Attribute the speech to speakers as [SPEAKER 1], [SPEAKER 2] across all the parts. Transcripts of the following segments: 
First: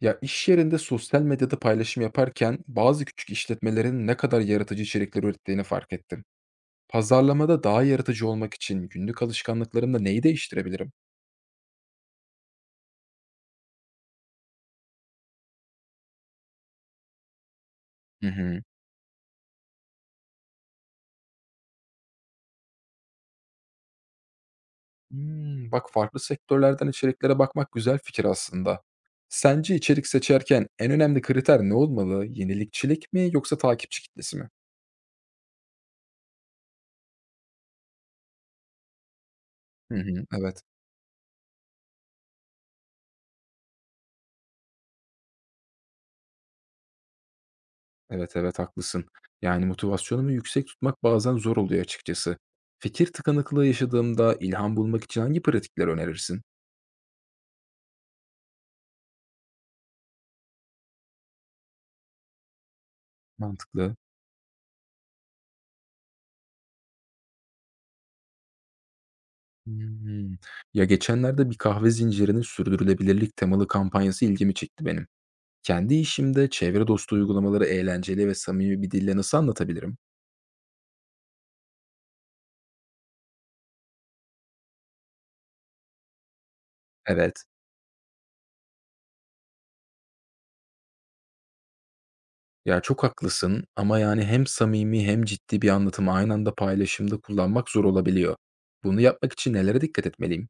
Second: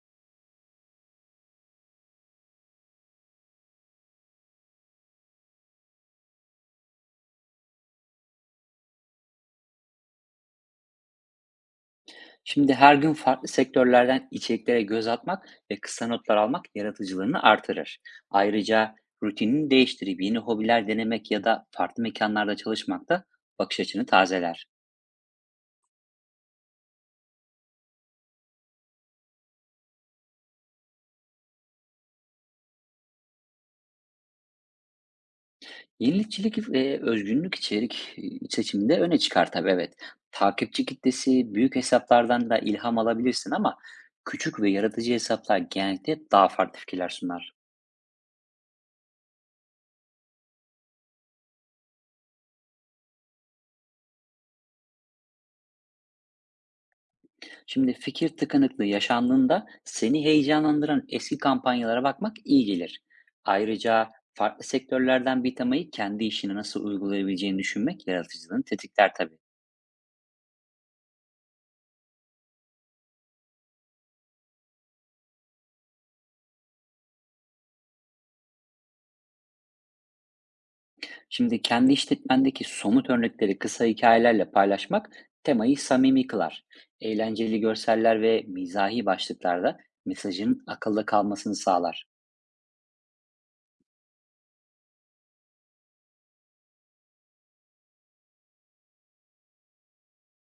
[SPEAKER 1] Ya iş yerinde sosyal medyada paylaşım yaparken bazı küçük işletmelerin ne kadar yaratıcı içerikler ürettiğini fark ettim. Pazarlamada daha yaratıcı olmak için günlük alışkanlıklarımda neyi değiştirebilirim?
[SPEAKER 2] Şimdi her gün farklı sektörlerden içeriklere göz atmak ve kısa notlar almak yaratıcılığını artırır.
[SPEAKER 1] Hı hı.
[SPEAKER 2] Ayrıca rutinini değiştirip yeni hobiler denemek ya da farklı mekanlarda çalışmak da bakış açını tazeler.
[SPEAKER 1] Hmm, bak farklı sektörlerden içeriklere bakmak güzel fikir aslında. Sence içerik seçerken en önemli kriter ne olmalı? Yenilikçilik mi yoksa takipçi kitlesi mi?
[SPEAKER 2] Yenilikçilik ve özgünlük seçiminde öne çıkar tabii evet.
[SPEAKER 1] Hı hı, evet.
[SPEAKER 2] Takipçi kitlesi büyük hesaplardan da ilham alabilirsin ama küçük ve yaratıcı hesaplar genellikle daha farklı fikirler sunar.
[SPEAKER 1] Evet, evet, haklısın. Yani motivasyonumu yüksek tutmak bazen zor oluyor açıkçası. Fikir tıkanıklığı yaşadığımda ilham bulmak için hangi pratikler önerirsin?
[SPEAKER 2] Şimdi fikir tıkanıklığı yaşandığında seni heyecanlandıran eski kampanyalara bakmak iyi gelir.
[SPEAKER 1] Mantıklı.
[SPEAKER 2] Ayrıca farklı sektörlerden bir temayı kendi işine nasıl uygulayabileceğini düşünmek yaratıcılığını tetikler tabii.
[SPEAKER 1] Hmm. Ya geçenlerde bir kahve zincirinin sürdürülebilirlik temalı kampanyası ilgimi çekti benim. Kendi işimde çevre dostu uygulamaları eğlenceli ve samimi bir dille nasıl anlatabilirim?
[SPEAKER 2] Şimdi kendi işletmendeki somut örnekleri kısa hikayelerle paylaşmak temayı samimi kılar.
[SPEAKER 1] Evet.
[SPEAKER 2] Eğlenceli görseller ve mizahi başlıklarda mesajın akılda kalmasını sağlar.
[SPEAKER 1] Ya çok haklısın ama yani hem samimi hem ciddi bir anlatımı aynı anda paylaşımda kullanmak zor olabiliyor. Bunu yapmak için nelere dikkat etmeliyim?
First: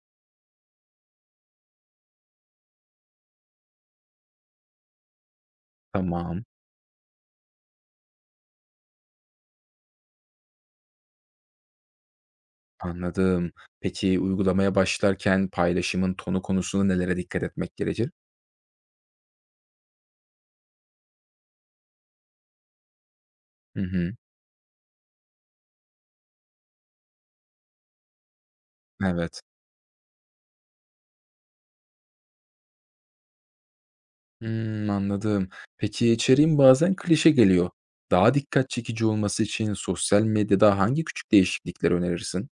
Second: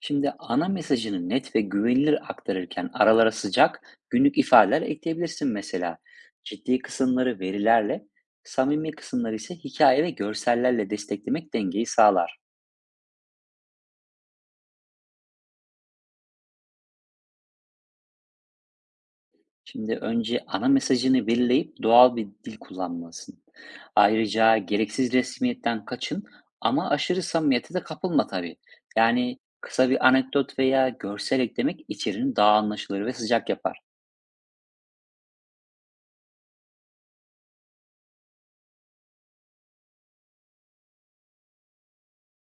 [SPEAKER 2] Şimdi ana mesajını net ve güvenilir aktarırken aralara sıcak günlük ifadeler ekleyebilirsin mesela.
[SPEAKER 1] Tamam.
[SPEAKER 2] Ciddi kısımları verilerle, samimi kısımları ise hikaye ve görsellerle desteklemek dengeyi sağlar.
[SPEAKER 1] Anladım. Peki uygulamaya başlarken paylaşımın tonu konusunda nelere dikkat etmek gerekir?
[SPEAKER 2] Şimdi önce ana mesajını belirleyip doğal bir dil kullanmalısın.
[SPEAKER 1] Hı hı.
[SPEAKER 2] Ayrıca gereksiz resmiyetten kaçın ama aşırı samimiyete de kapılma tabii. Yani
[SPEAKER 1] Evet.
[SPEAKER 2] kısa bir anekdot veya görsel eklemek içeriğini daha anlaşılır ve sıcak yapar.
[SPEAKER 1] Hımm, anladım. Peki içeriğin bazen klişe geliyor. Daha dikkat çekici olması için sosyal medyada hangi küçük değişiklikleri önerirsin?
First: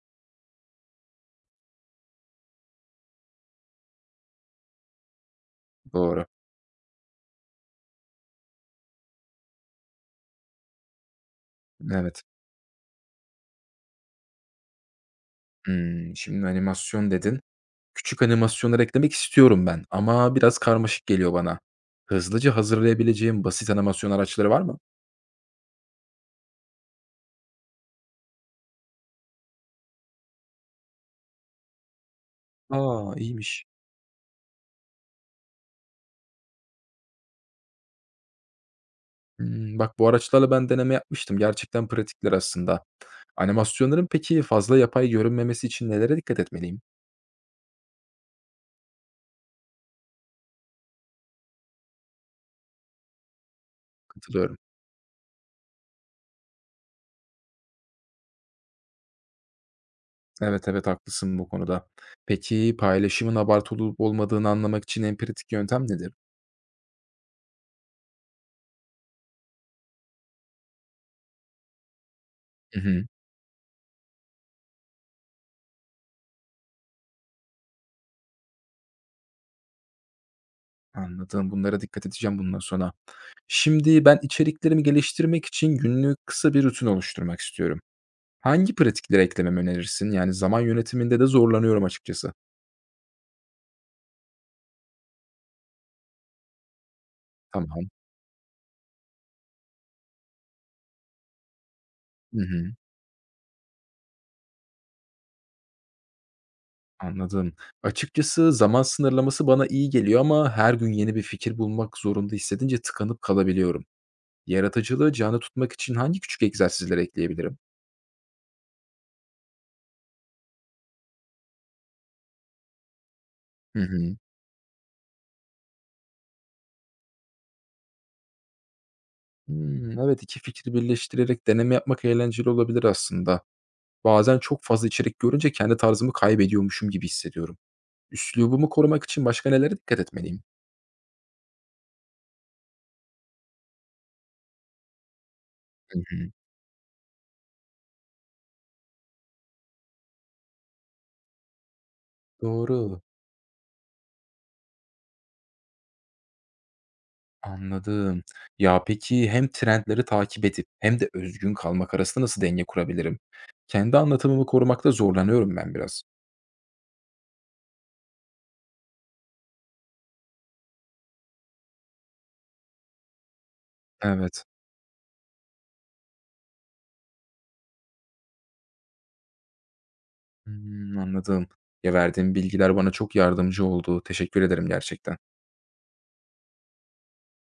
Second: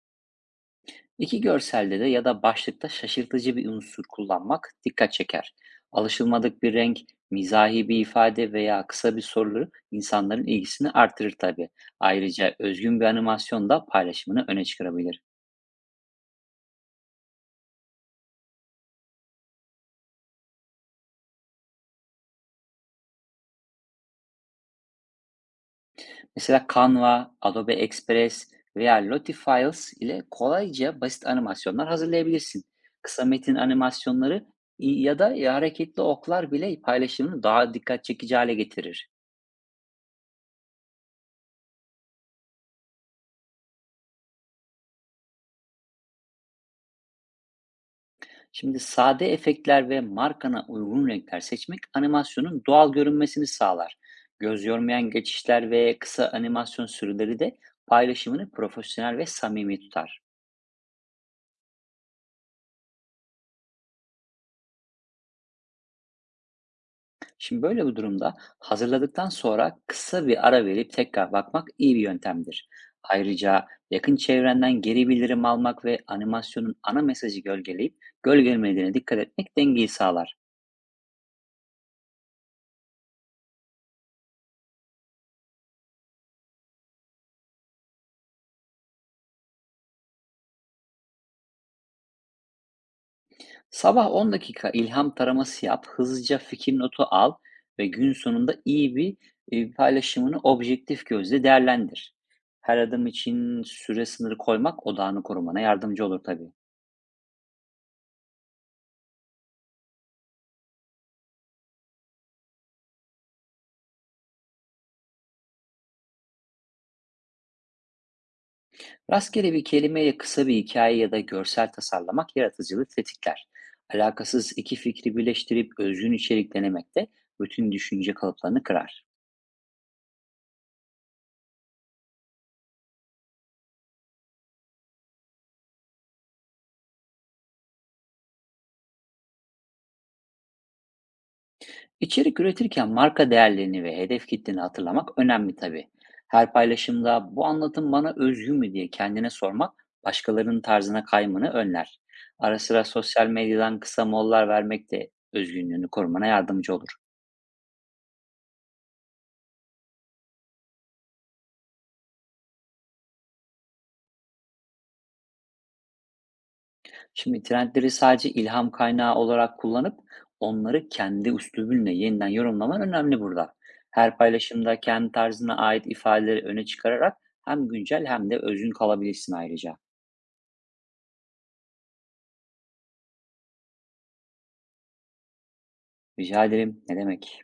[SPEAKER 2] İki görselde de ya da başlıkta şaşırtıcı bir unsur kullanmak dikkat çeker.
[SPEAKER 1] Doğru.
[SPEAKER 2] Alışılmadık bir renk, mizahi bir ifade veya kısa bir soru insanların ilgisini artırır tabii.
[SPEAKER 1] Evet.
[SPEAKER 2] Ayrıca özgün bir animasyon da paylaşımını öne çıkarabilir.
[SPEAKER 1] Hımm, şimdi animasyon dedin. Küçük animasyonlar eklemek istiyorum ben ama biraz karmaşık geliyor bana. Hızlıca hazırlayabileceğim basit animasyon araçları var mı?
[SPEAKER 2] Mesela Canva, Adobe Express veya Lotifiles ile kolayca basit animasyonlar hazırlayabilirsin.
[SPEAKER 1] Aa,
[SPEAKER 2] Kısa metin
[SPEAKER 1] İyiymiş.
[SPEAKER 2] animasyonları ya da hareketli oklar bile paylaşımını daha dikkat çekici hale getirir.
[SPEAKER 1] Hımm. Bak, bu araçlarla ben deneme yapmıştım. Gerçekten pratikler aslında. Animasyonların peki fazla yapay görünmemesi için nelere dikkat etmeliyim?
[SPEAKER 2] Şimdi sade efektler ve markana uygun renkler seçmek animasyonun doğal görünmesini sağlar.
[SPEAKER 1] Katılıyorum.
[SPEAKER 2] Göz yormayan geçişler ve kısa animasyon sürüleri de paylaşımını profesyonel ve samimi tutar.
[SPEAKER 1] Evet, evet, haklısın bu konuda. Peki paylaşımın abartılı olup olmadığını anlamak için en pratik yöntem nedir?
[SPEAKER 2] Şimdi böyle bir durumda hazırladıktan sonra kısa bir ara verip tekrar bakmak iyi bir yöntemdir.
[SPEAKER 1] Hı hı.
[SPEAKER 2] Ayrıca yakın çevrenden geri bildirim almak ve animasyonun ana mesajı gölgeleyip gölgelemediğine dikkat etmek dengeyi sağlar.
[SPEAKER 1] Anladım. Bunlara dikkat edeceğim bundan sonra. Şimdi ben içeriklerimi geliştirmek için günlük kısa bir rutin oluşturmak istiyorum. Hangi pratikleri eklememi önerirsin? Yani zaman yönetiminde de zorlanıyorum açıkçası.
[SPEAKER 2] Sabah 10 dakika ilham taraması yap, hızlıca fikir notu al
[SPEAKER 1] Tamam.
[SPEAKER 2] ve gün sonunda iyi bir paylaşımını objektif gözle değerlendir.
[SPEAKER 1] Hı hı.
[SPEAKER 2] Her adım için süre sınırı koymak odağını korumana yardımcı olur tabii.
[SPEAKER 1] Anladım. Açıkçası zaman sınırlaması bana iyi geliyor ama her gün yeni bir fikir bulmak zorunda hissedince tıkanıp kalabiliyorum. Yaratıcılığı canlı tutmak için hangi küçük egzersizler ekleyebilirim?
[SPEAKER 2] Rastgele bir kelimeyle kısa bir hikaye ya da görsel tasarlamak yaratıcılığı tetikler.
[SPEAKER 1] Hı hı.
[SPEAKER 2] Alakasız iki fikri birleştirip özgün içerik denemek de bütün düşünce kalıplarını kırar.
[SPEAKER 1] Hmm, evet, iki fikri birleştirerek deneme yapmak eğlenceli olabilir aslında. Bazen çok fazla içerik görünce kendi tarzımı kaybediyormuşum gibi hissediyorum. Üslubumu korumak için başka nelere dikkat etmeliyim?
[SPEAKER 2] İçerik üretirken marka değerlerini ve hedef kitleni hatırlamak önemli tabii.
[SPEAKER 1] Hı hı.
[SPEAKER 2] Her paylaşımda bu anlatım bana özgü mü diye kendine sormak başkalarının tarzına kaymanı önler. Ara sıra
[SPEAKER 1] Doğru.
[SPEAKER 2] sosyal medyadan kısa mollar vermek de özgünlüğünü korumana yardımcı olur.
[SPEAKER 1] Anladım. Ya, peki hem trendleri takip edip hem de özgün kalmak arasında nasıl denge kurabilirim? Kendi anlatımımı korumakta zorlanıyorum ben biraz.
[SPEAKER 2] Şimdi trendleri sadece ilham kaynağı olarak kullanıp onları kendi üslubunla yeniden yorumlaman önemli burada. Her
[SPEAKER 1] Evet.
[SPEAKER 2] paylaşımda kendi tarzına ait ifadeleri öne çıkararak hem güncel hem de özgün kalabilirsin ayrıca.
[SPEAKER 1] Hımm, anladım. Ya, verdiğin bilgiler bana çok yardımcı oldu. Teşekkür ederim gerçekten.
[SPEAKER 2] Rica ederim. Ne demek?